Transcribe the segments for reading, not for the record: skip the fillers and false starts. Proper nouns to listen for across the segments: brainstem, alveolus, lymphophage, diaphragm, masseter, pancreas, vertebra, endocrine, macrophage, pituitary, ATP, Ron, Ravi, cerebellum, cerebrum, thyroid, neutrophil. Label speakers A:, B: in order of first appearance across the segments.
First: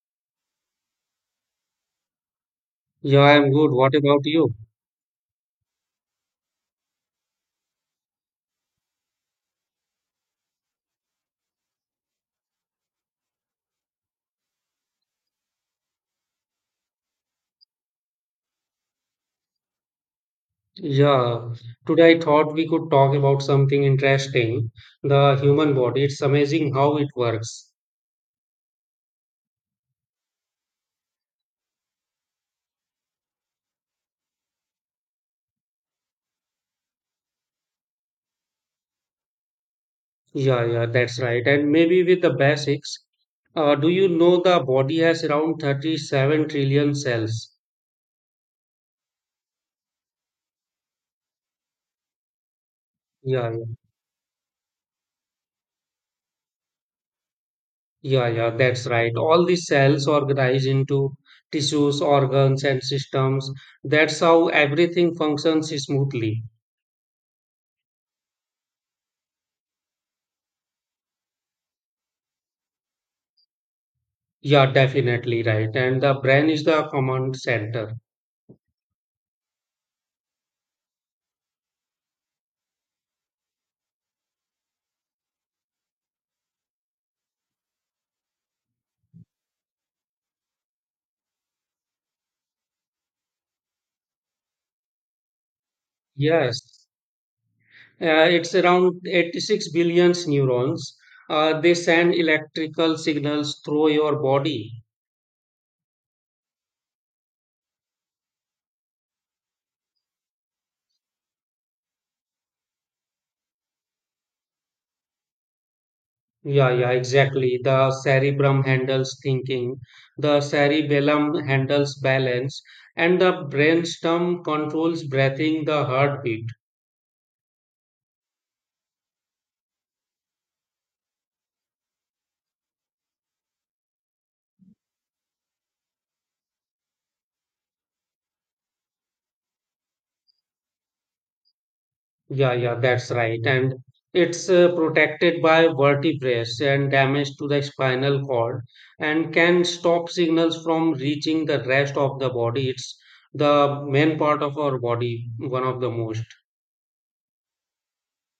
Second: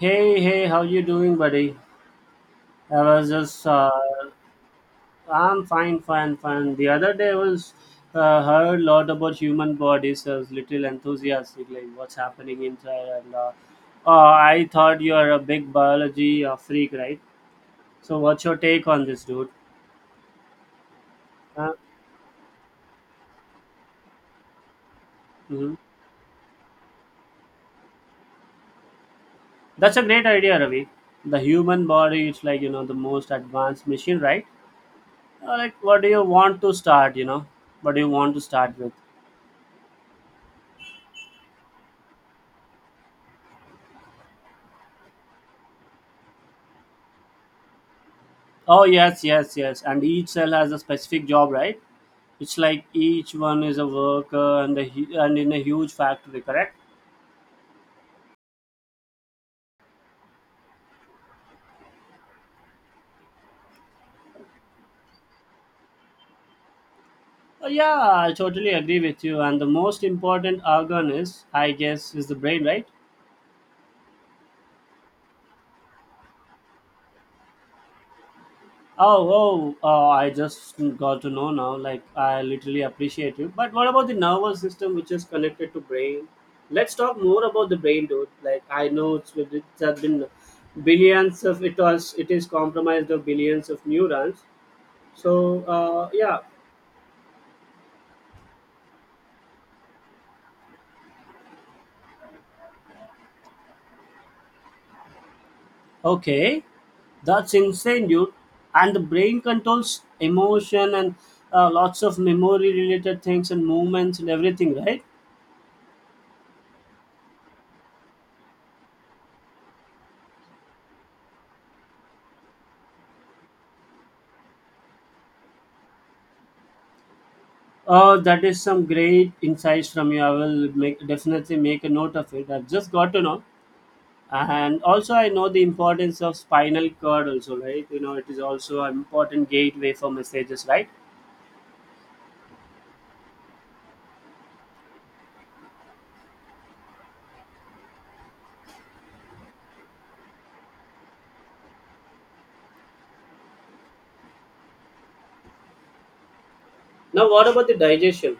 A: Hey, hey, how you doing, buddy? I
B: Yeah,
A: was
B: I'm
A: just,
B: good.
A: uh,
B: What about you?
A: I'm fine, fine, fine. The other day I was heard a lot about human bodies. I was little enthusiastic, like what's happening inside, and I thought you are a big biology freak, right? So, what's your take on this, dude?
B: Yeah,
A: Huh?
B: today I thought we could talk about something interesting, the
A: Hmm.
B: human body. It's amazing how it works.
A: That's a great idea, Ravi. The human body, it's like you know the most advanced machine, right? Like, what do you want to start? What do you want to start with?
B: Yeah, yeah, that's right. And maybe with the basics, do you know the body has around 37 trillion cells?
A: Oh yes, yes, yes. And each cell has a specific job, right? It's like each
B: Yeah,
A: one is a worker and and in a huge factory, correct?
B: yeah, yeah, yeah, that's right. All the cells organize into tissues, organs, and systems. That's how everything functions smoothly.
A: Yeah, I totally agree with you. And the most important organ is, I guess, is the brain, right?
B: Yeah, definitely right. And the brain is the command center.
A: Oh, oh, oh! I just got to know now. Like, I literally appreciate you. But what about the nervous system, which is connected to brain? Let's talk more about the brain, dude. Like, I know it's has been billions of it is compromised of billions of neurons. So
B: Yes, it's around 86 billion neurons. They send electrical signals through your body.
A: okay, that's insane, dude. And the brain controls emotion and lots of memory-related things and movements and everything, right?
B: Yeah, yeah, exactly. The cerebrum handles thinking, the cerebellum handles balance, and the brainstem controls breathing, the heartbeat.
A: That is some great insights from you. I will make definitely make a note of it. I've just got to know, and also I know the importance of spinal cord. Also, right? You know, it is also an important gateway for messages, right?
B: Yeah, yeah, that's right. And it's protected by vertebrae and damage to the spinal cord and can stop signals from reaching the rest of the body. It's the main part of our body, one of the most.
A: Now, what about the digestion?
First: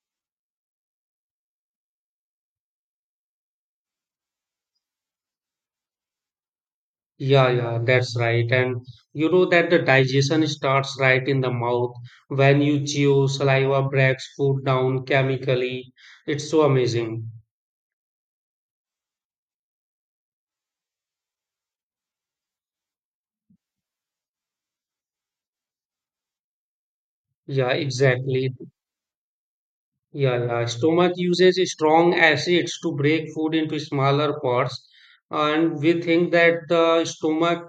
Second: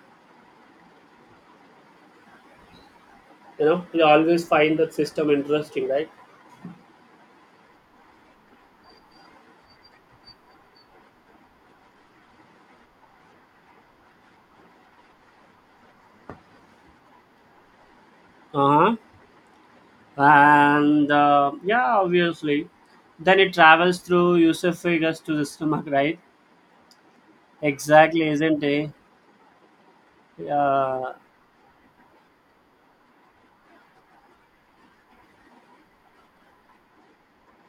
A: You know, you always find that system interesting, right?
B: Yeah, yeah, that's right. And you know that the digestion starts right in the mouth when you chew, saliva breaks food down chemically. It's so amazing.
A: Uh huh. and Yeah, obviously then it travels through Yusuf figures to the stomach, right?
B: Yeah,
A: Exactly,
B: exactly.
A: isn't it?
B: Yeah, yeah.
A: Yeah,
B: Stomach uses strong acids to break food into smaller parts, and we think that the stomach,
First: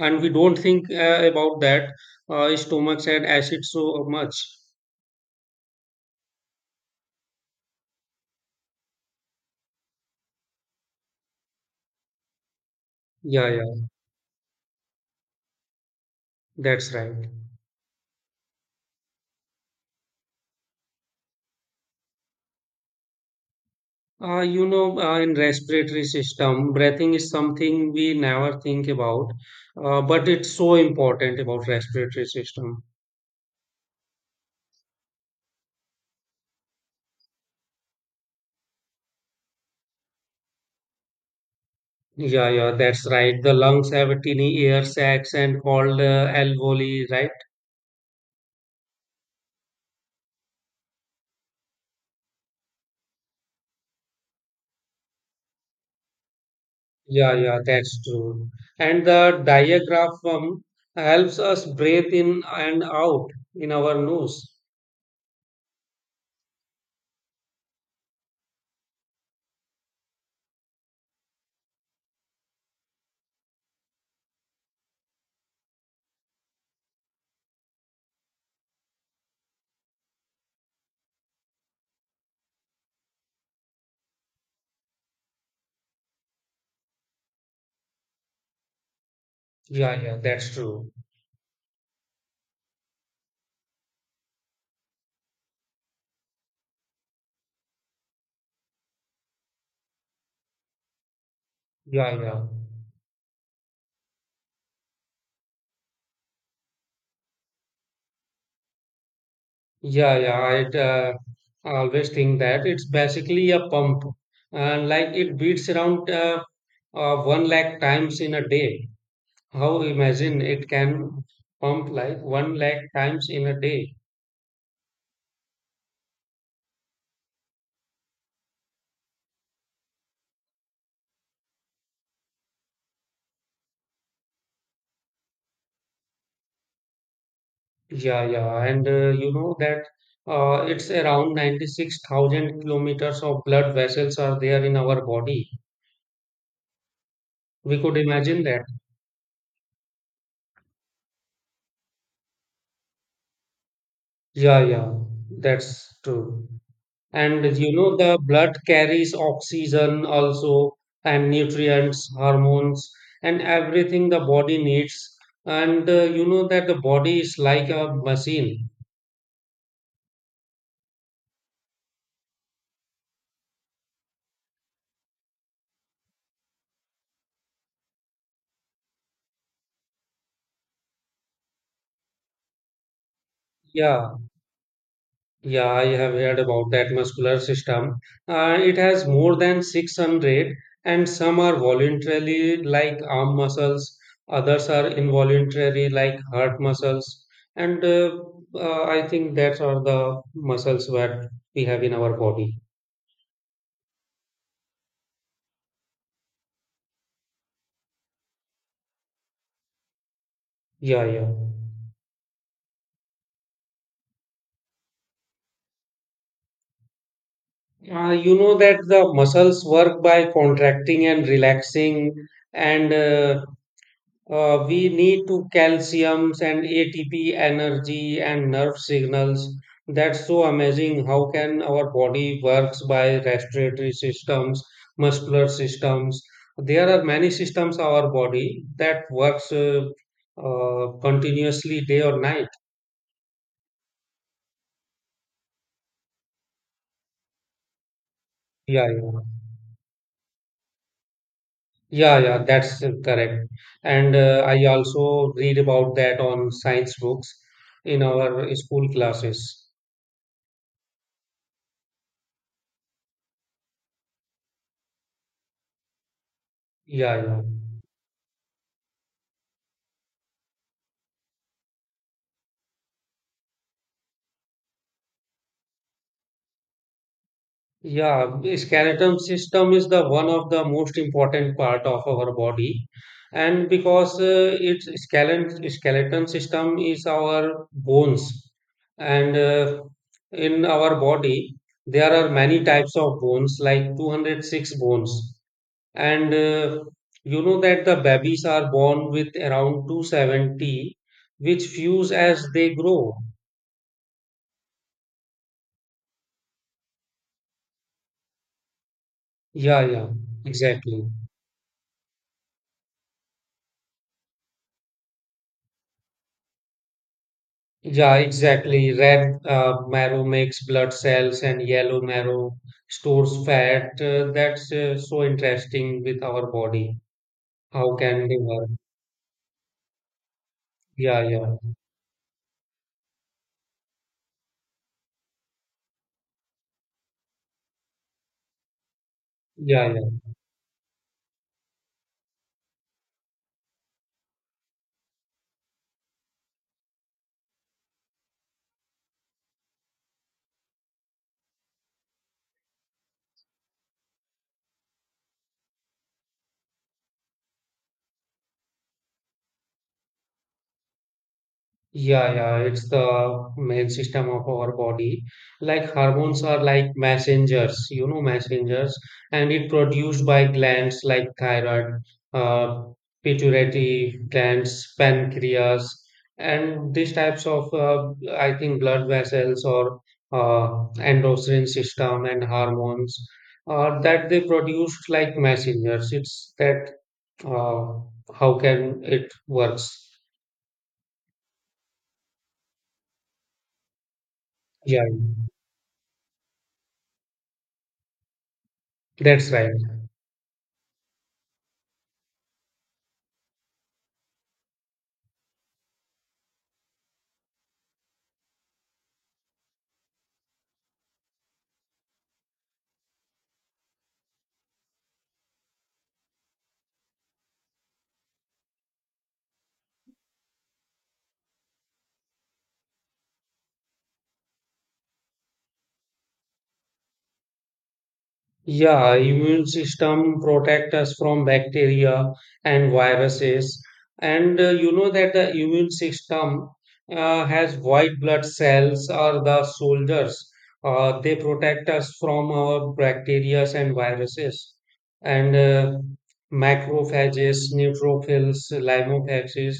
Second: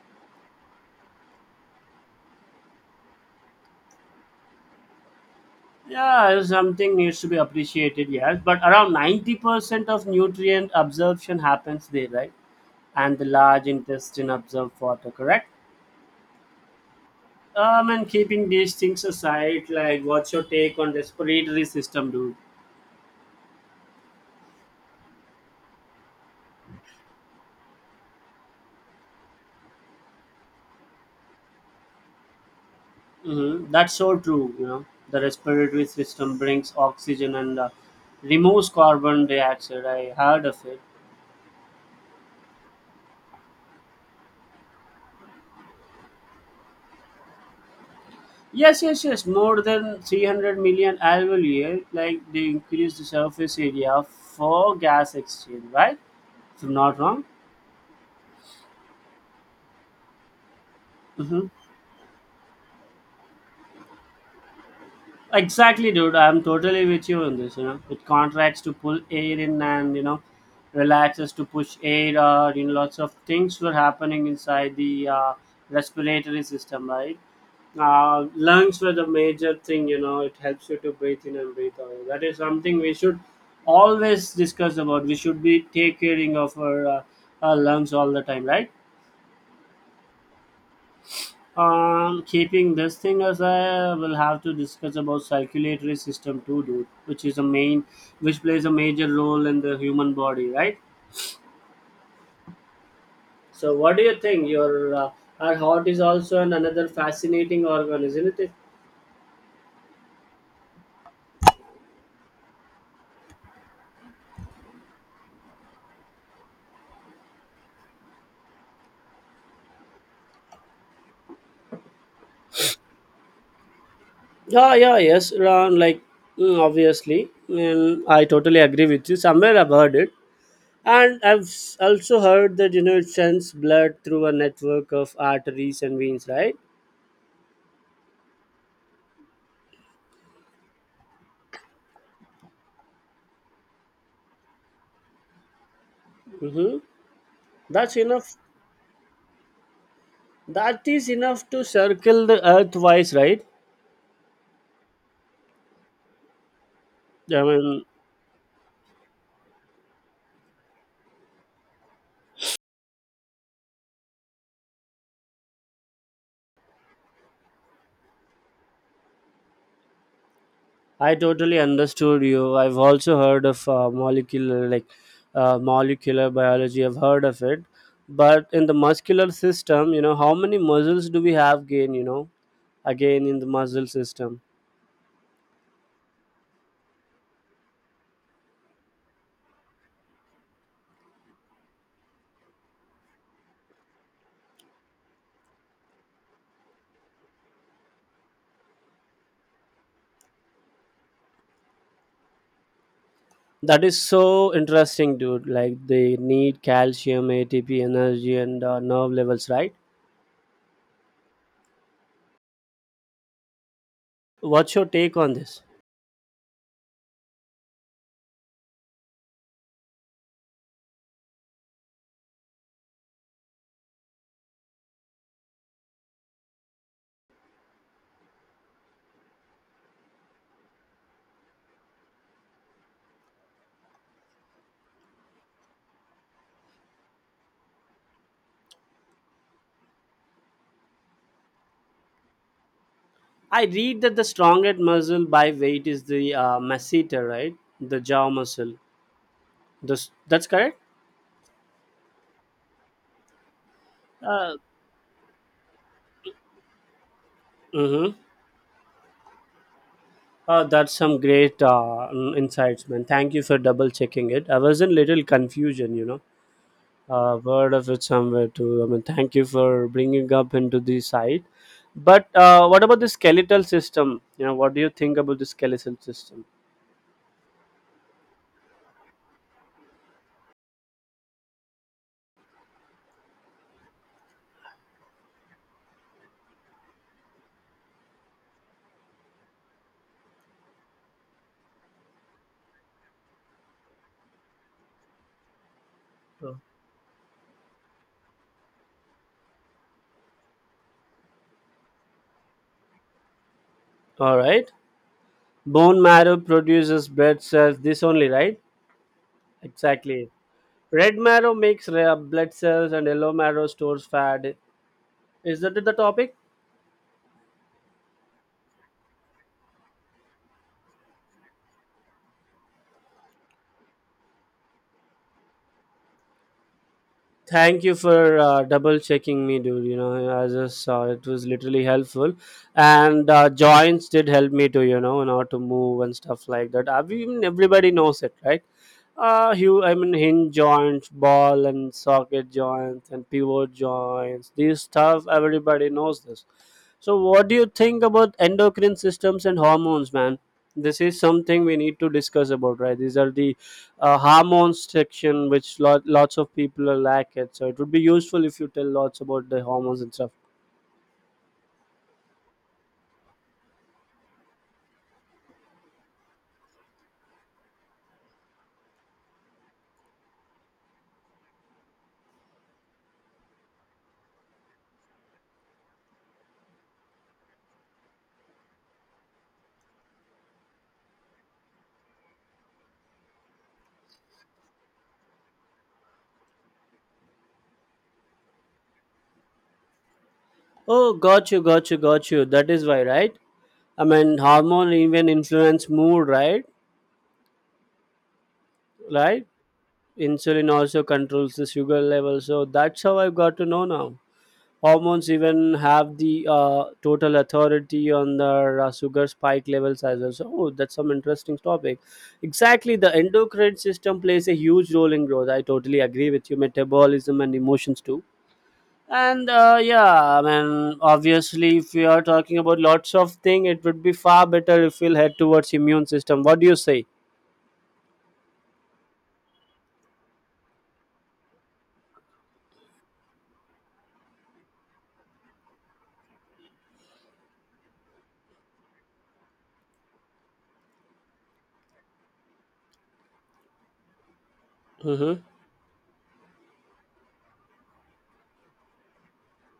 B: and we don't think about that. Stomachs had acids so much.
A: yeah, something needs to be appreciated, yes, but around 90% of nutrient absorption happens there, right? And the
B: Yeah,
A: large
B: yeah.
A: intestine absorbs water, correct?
B: That's right.
A: And keeping these things aside, like what's your take on respiratory system, dude?
B: In respiratory system, breathing is something we never think about, but it's so important about respiratory system.
A: Mm-hmm. That's so true. You know, the respiratory system brings oxygen and removes carbon dioxide. I heard of it.
B: Yeah, yeah. That's right. The lungs have a tiny air sacs and called alveoli, right?
A: Yes, yes, yes. More than 300 million annual year. Like they increase the surface area for gas exchange, right? If I'm not wrong.
B: Yeah, yeah, that's true. And the diaphragm helps
A: Mm-hmm.
B: us breathe in and out in our nose.
A: Exactly, dude. I'm totally with you on this. You know, it contracts to pull air in and you know, relaxes to push air out. You know, lots of things were happening inside the respiratory system, right? Lungs were the major thing. You know, it helps you to breathe in and breathe out. That is something we should always discuss about. We should be taking care of our lungs all the time, right?
B: Yeah, yeah, that's true.
A: Keeping this thing aside, I will have to discuss about circulatory system too, dude, which is a main, which plays a major role in the human body, right?
B: Yeah, yeah,
A: So, what do you think? Your our heart is also an another fascinating organ, isn't it?
B: yeah, yeah. I always think that it's basically a pump, and like it beats around one lakh times in a day. How imagine it can pump like one lakh times in a day?
A: Yeah, yeah, yes, Ron. Like, obviously, I totally agree with you. Somewhere I've heard it, and also heard that you know it sends blood through a network of arteries and veins, right?
B: Yeah, yeah, and you know that it's around 96,000 kilometers of blood vessels are there in our body.
A: Mm-hmm.
B: We
A: That's
B: could
A: enough
B: imagine that.
A: That is enough to circle the earth twice, right?
B: Yeah, yeah, that's true.
A: I
B: And you
A: mean,
B: know, the blood carries oxygen also, and nutrients, hormones, and everything the body needs. And you know that the body is like a machine.
A: I totally understood you. I've also heard of molecular, like molecular biology. I've heard of it, but in the muscular system, you know, how many muscles do we have? Gain, you know, again in the muscle
B: Yeah,
A: system.
B: yeah, I have heard about that muscular system. It has more than 600, and some are voluntarily, like arm muscles, others are involuntary, like heart muscles. And I think that are the muscles that we have in our body.
A: That is so interesting, dude. Like they need calcium, ATP, energy, and nerve levels, right?
B: Yeah, yeah.
A: What's your take on this?
B: You know that the muscles work by contracting and relaxing and we need to calciums and ATP energy and nerve signals. That's so amazing. How can our body works by respiratory systems, muscular systems? There are many systems our body that works continuously day or night.
A: I read that the strongest muscle by weight is the masseter, right? The jaw muscle.
B: Yeah, yeah,
A: This, that's correct?
B: yeah, yeah. That's correct. And
A: Uh,
B: I also read about that on science books in
A: mm-hmm.
B: our school classes.
A: That's some great insights, man. Thank you for double checking it. I was in little confusion, you know.
B: Yeah, yeah.
A: Word of it somewhere too. I mean, thank you for bringing up into the side. But what about the skeletal system? You know, what do you think about the skeletal system?
B: Yeah, the skeletal system is the one of the most important part of our body, and because its skeleton system is our bones, and in our body there are many types of bones, like 206 bones, and
A: Sure.
B: you know that the babies are born with around 270, which fuse as they grow.
A: All right. Bone marrow produces blood cells. This only, right?
B: Yeah, yeah,
A: Exactly.
B: exactly.
A: Red marrow makes red blood cells and yellow marrow stores fat. Is that the topic?
B: Yeah, exactly. Red marrow makes blood cells, and yellow marrow stores fat. That's so interesting with our body.
A: Thank you
B: How can they
A: for
B: work?
A: double checking me, dude. You know, I just saw
B: Yeah,
A: it was
B: yeah,
A: literally helpful, and joints did help me to you know, in order to move and stuff like that. I mean, everybody knows it, right?
B: yeah,
A: I mean,
B: yeah.
A: hinge joints, ball and socket joints, and pivot joints. These stuff, everybody knows this. So, what do you think about endocrine systems and hormones, man? This is something we need to discuss about, right? These are the hormones section, which lots of people are lack it. So it would be useful if you tell lots about the hormones and stuff.
B: Yeah, yeah, it's the main system of our body. Like hormones are like messengers, you know, messengers, and it produced by glands like thyroid, uh, pituitary glands, pancreas, and these types of, I think, blood vessels or endocrine system and hormones that they produced like messengers. It's that uh, how can it works?
A: Oh, got you, got you, got you. That is why, right? I mean, hormone
B: Yeah,
A: even influence mood, right? Right?
B: that's right.
A: Insulin also controls the sugar level. So that's how I got to know now. Hormones even have the total authority on their sugar spike levels as well. So, oh, that's some interesting topic. Exactly, the endocrine system plays a huge role in growth. I totally agree with you. Metabolism and emotions too. And yeah, I mean, obviously, if we are talking about lots of thing, it would be far better if we'll head towards immune system. What do you say?
B: Yeah, immune system protect us from bacteria and viruses. And you know that the immune system has white blood cells are the soldiers. They protect us from our bacteria and viruses.
A: Mm-hmm.
B: And macrophages, neutrophils, lymphophages,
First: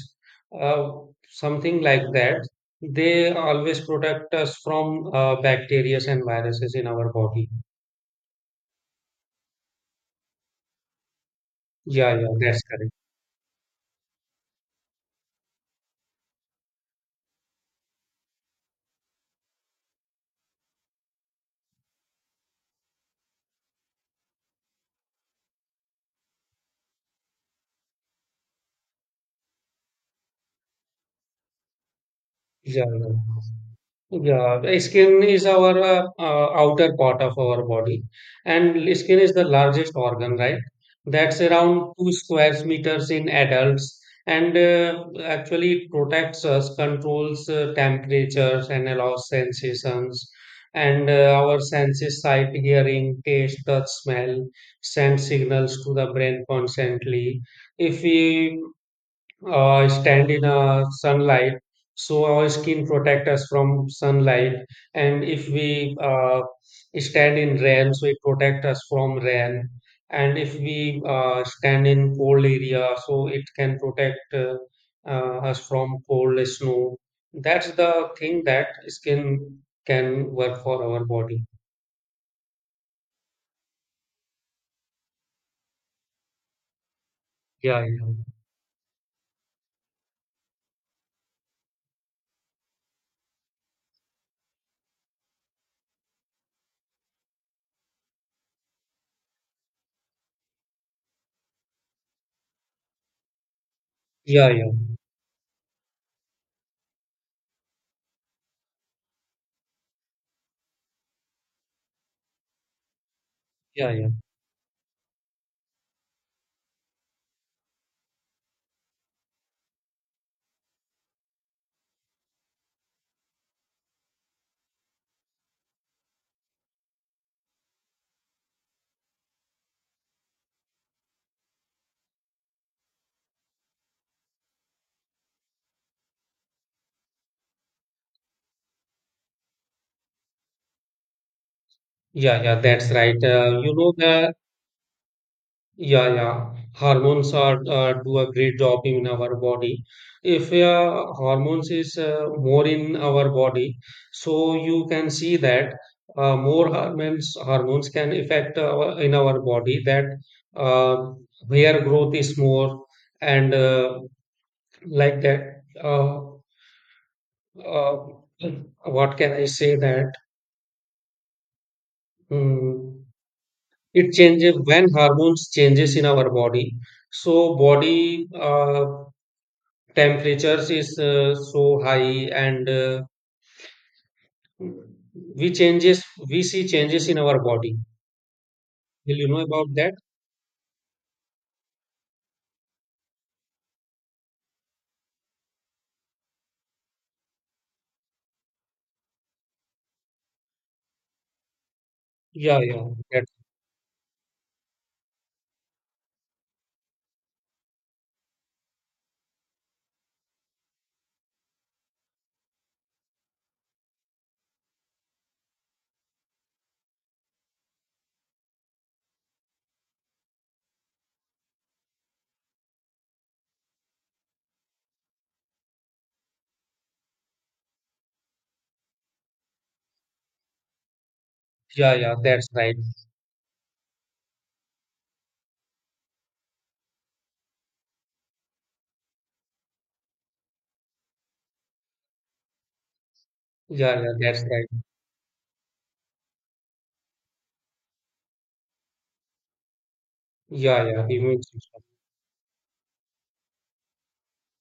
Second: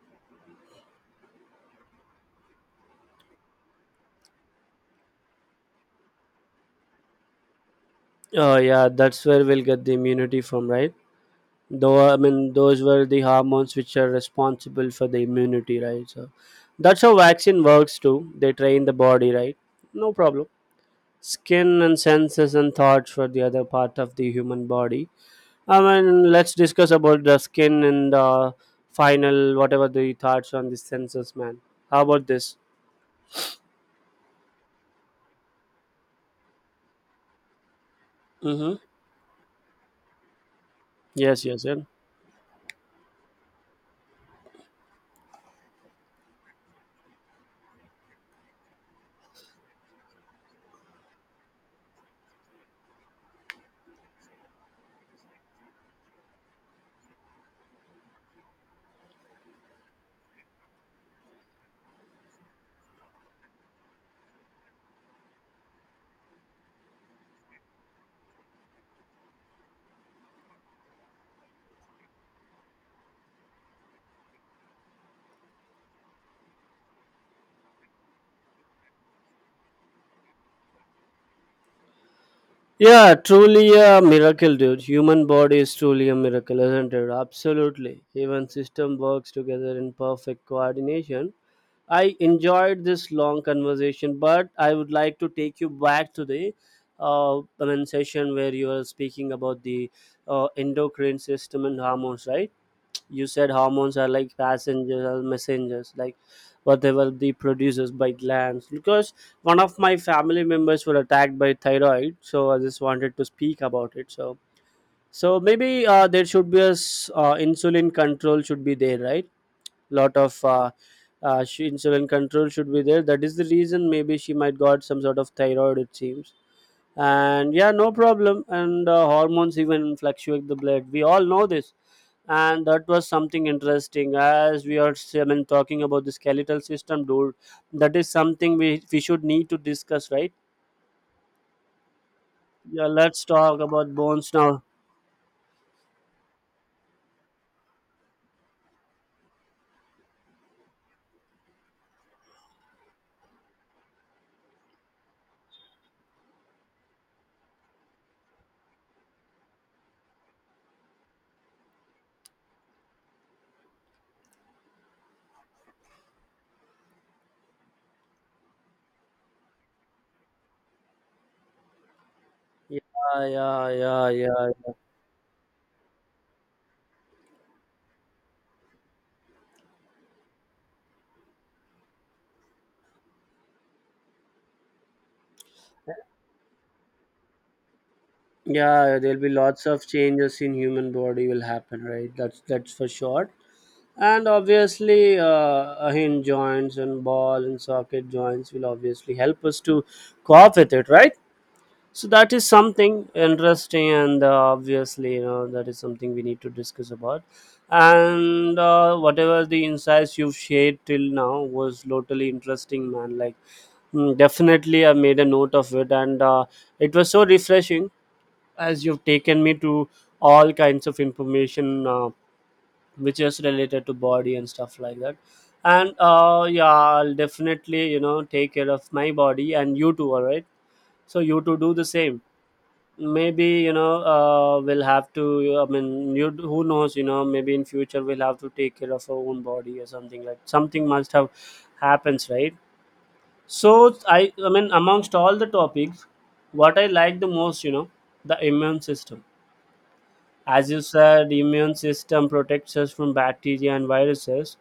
B: uh, something like that. They always protect us from bacteria and viruses in our body.
A: Oh yeah, that's where we'll get the immunity from, right? Though
B: Yeah,
A: I
B: yeah,
A: mean
B: that's
A: those
B: correct.
A: were the hormones which are responsible for the immunity, right? So that's how vaccine works too. They train the body, right? No problem. Skin and senses and thoughts for the other part of the human body. I mean, let's discuss about the skin and the final, whatever the thoughts on the senses, man. How about this?
B: Yeah, yeah. Yeah, the skin is our outer part of our body, and
A: Mm-hmm.
B: l- skin is the largest organ, right? That's
A: Yes, yes, yeah.
B: around two square meters in adults, and actually protects us, controls temperatures, and allows sensations, and our senses sight, hearing, taste, touch, smell, send signals to the brain constantly. If we stand in a sunlight so our skin protect us from sunlight, and if we stand in rain so it protect us from rain, and if we stand in cold area so it can protect us from cold snow. That's the thing that skin can work for our body.
A: Yeah, truly a miracle, dude. Human body is truly a miracle, isn't it?
B: Yeah,
A: Absolutely.
B: yeah,
A: Even system works together in perfect coordination. I enjoyed this long conversation, but I would like to take you back to the I mean, session where you were speaking about the endocrine system and hormones, right? You said hormones are like
B: yeah, yeah,
A: passengers or messengers, like whatever they produces by glands, because one of my family members were attacked by thyroid, so I just wanted to speak
B: yeah,
A: about
B: yeah,
A: it. So so maybe there should be a insulin control should be there, right? Lot of insulin control should be there. That is the reason maybe she might got some sort of thyroid, it seems. And yeah, no problem. And hormones even fluctuate the blood, we all know this. And that was something interesting, as we are, I mean, talking about the skeletal system, dude, that is something we should need to discuss, right?
B: yeah, yeah,
A: Yeah,
B: that's right.
A: let's talk
B: You know
A: about bones
B: the
A: now.
B: yeah, yeah. Hormones are do a great job in our body. If hormones is more in our body, so you can see that more hormones can affect our, in our body, that uh, hair growth is more, and like that. Uh, what can I say that
A: Yeah,
B: mm,
A: yeah, yeah,
B: it
A: yeah,
B: changes
A: yeah.
B: when hormones changes in our body. So body. Temperatures is so high, and we changes, we see changes in our body.
A: Yeah,
B: Will
A: there'll
B: you
A: be
B: know
A: lots
B: about
A: of
B: that?
A: changes in human body will happen, right? That's for sure. And obviously hinge joints and ball and socket joints will obviously help us to cope with it, right? So that is
B: Yeah, yeah,
A: something
B: that.
A: interesting. And obviously, you know, that is something we need to discuss about. And whatever the insights you've shared till now was totally interesting, man. Like, definitely I made a note of it. And it was so refreshing, as you've taken me to all kinds of information which is related to body and stuff like that. And yeah, I'll definitely, you know, take care of my body, and you too, all right? So you too do the
B: Yeah, yeah,
A: same.
B: that's right.
A: Maybe, you know, we'll have to, I mean, you who knows, you know, maybe in future we'll have to take care of our own body or something, like something must have happens, right? So
B: Yeah, yeah,
A: i
B: that's
A: i mean,
B: right.
A: amongst all the topics, what I like the most, you know, the immune system. As you
B: Yeah, yeah,
A: said, the
B: immune
A: immune
B: system.
A: system protects us from bacteria and viruses.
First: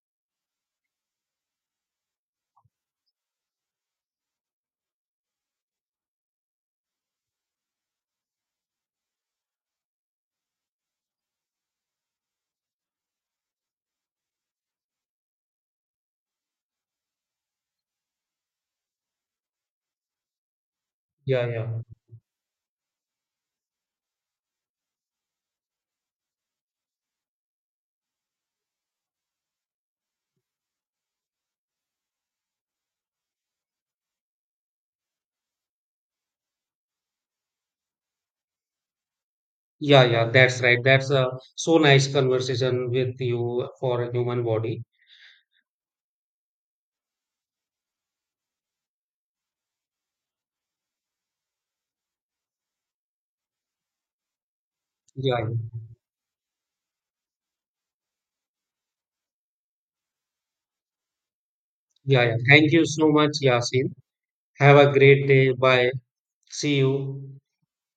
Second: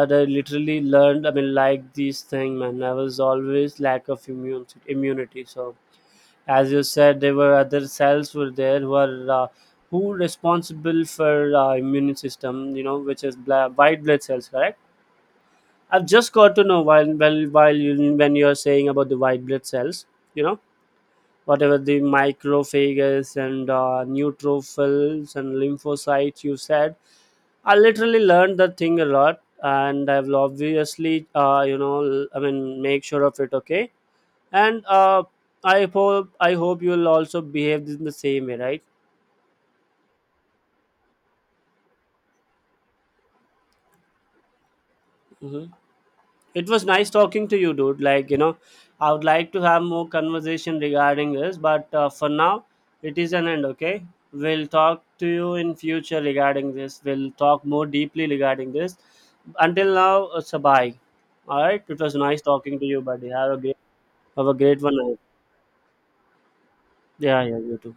A: And I literally learned, I mean, like this thing, man. I was always lack of immune immunity. So as you said, there were other cells were there who are who responsible for immune system, you know, which is white blood cells, correct? I've just got to know while you when you're saying about the white blood cells, you know,
B: Yeah, yeah,
A: whatever the microphages and neutrophils and lymphocytes you said, I literally learned that thing a lot. And I will obviously, you know, I mean, make sure of it. Okay. And I hope you'll also behave in the same way, right?
B: yeah, yeah, that's right. That's a so nice conversation with you for a human body.
A: Hmm. It was nice talking to you, dude. Like you know, I would like to have more conversation regarding this, but for now, it is an end. Okay, we'll talk to
B: Yeah, yeah,
A: you in future regarding this. We'll talk more deeply regarding this. Until now, it's a bye. All right. It was
B: yeah, yeah.
A: nice
B: Thank
A: talking
B: you
A: to you,
B: so much,
A: buddy.
B: Yasin.
A: Have a
B: Have
A: great
B: a
A: one.
B: great day. Bye. See you.
A: Yeah, yeah. You too.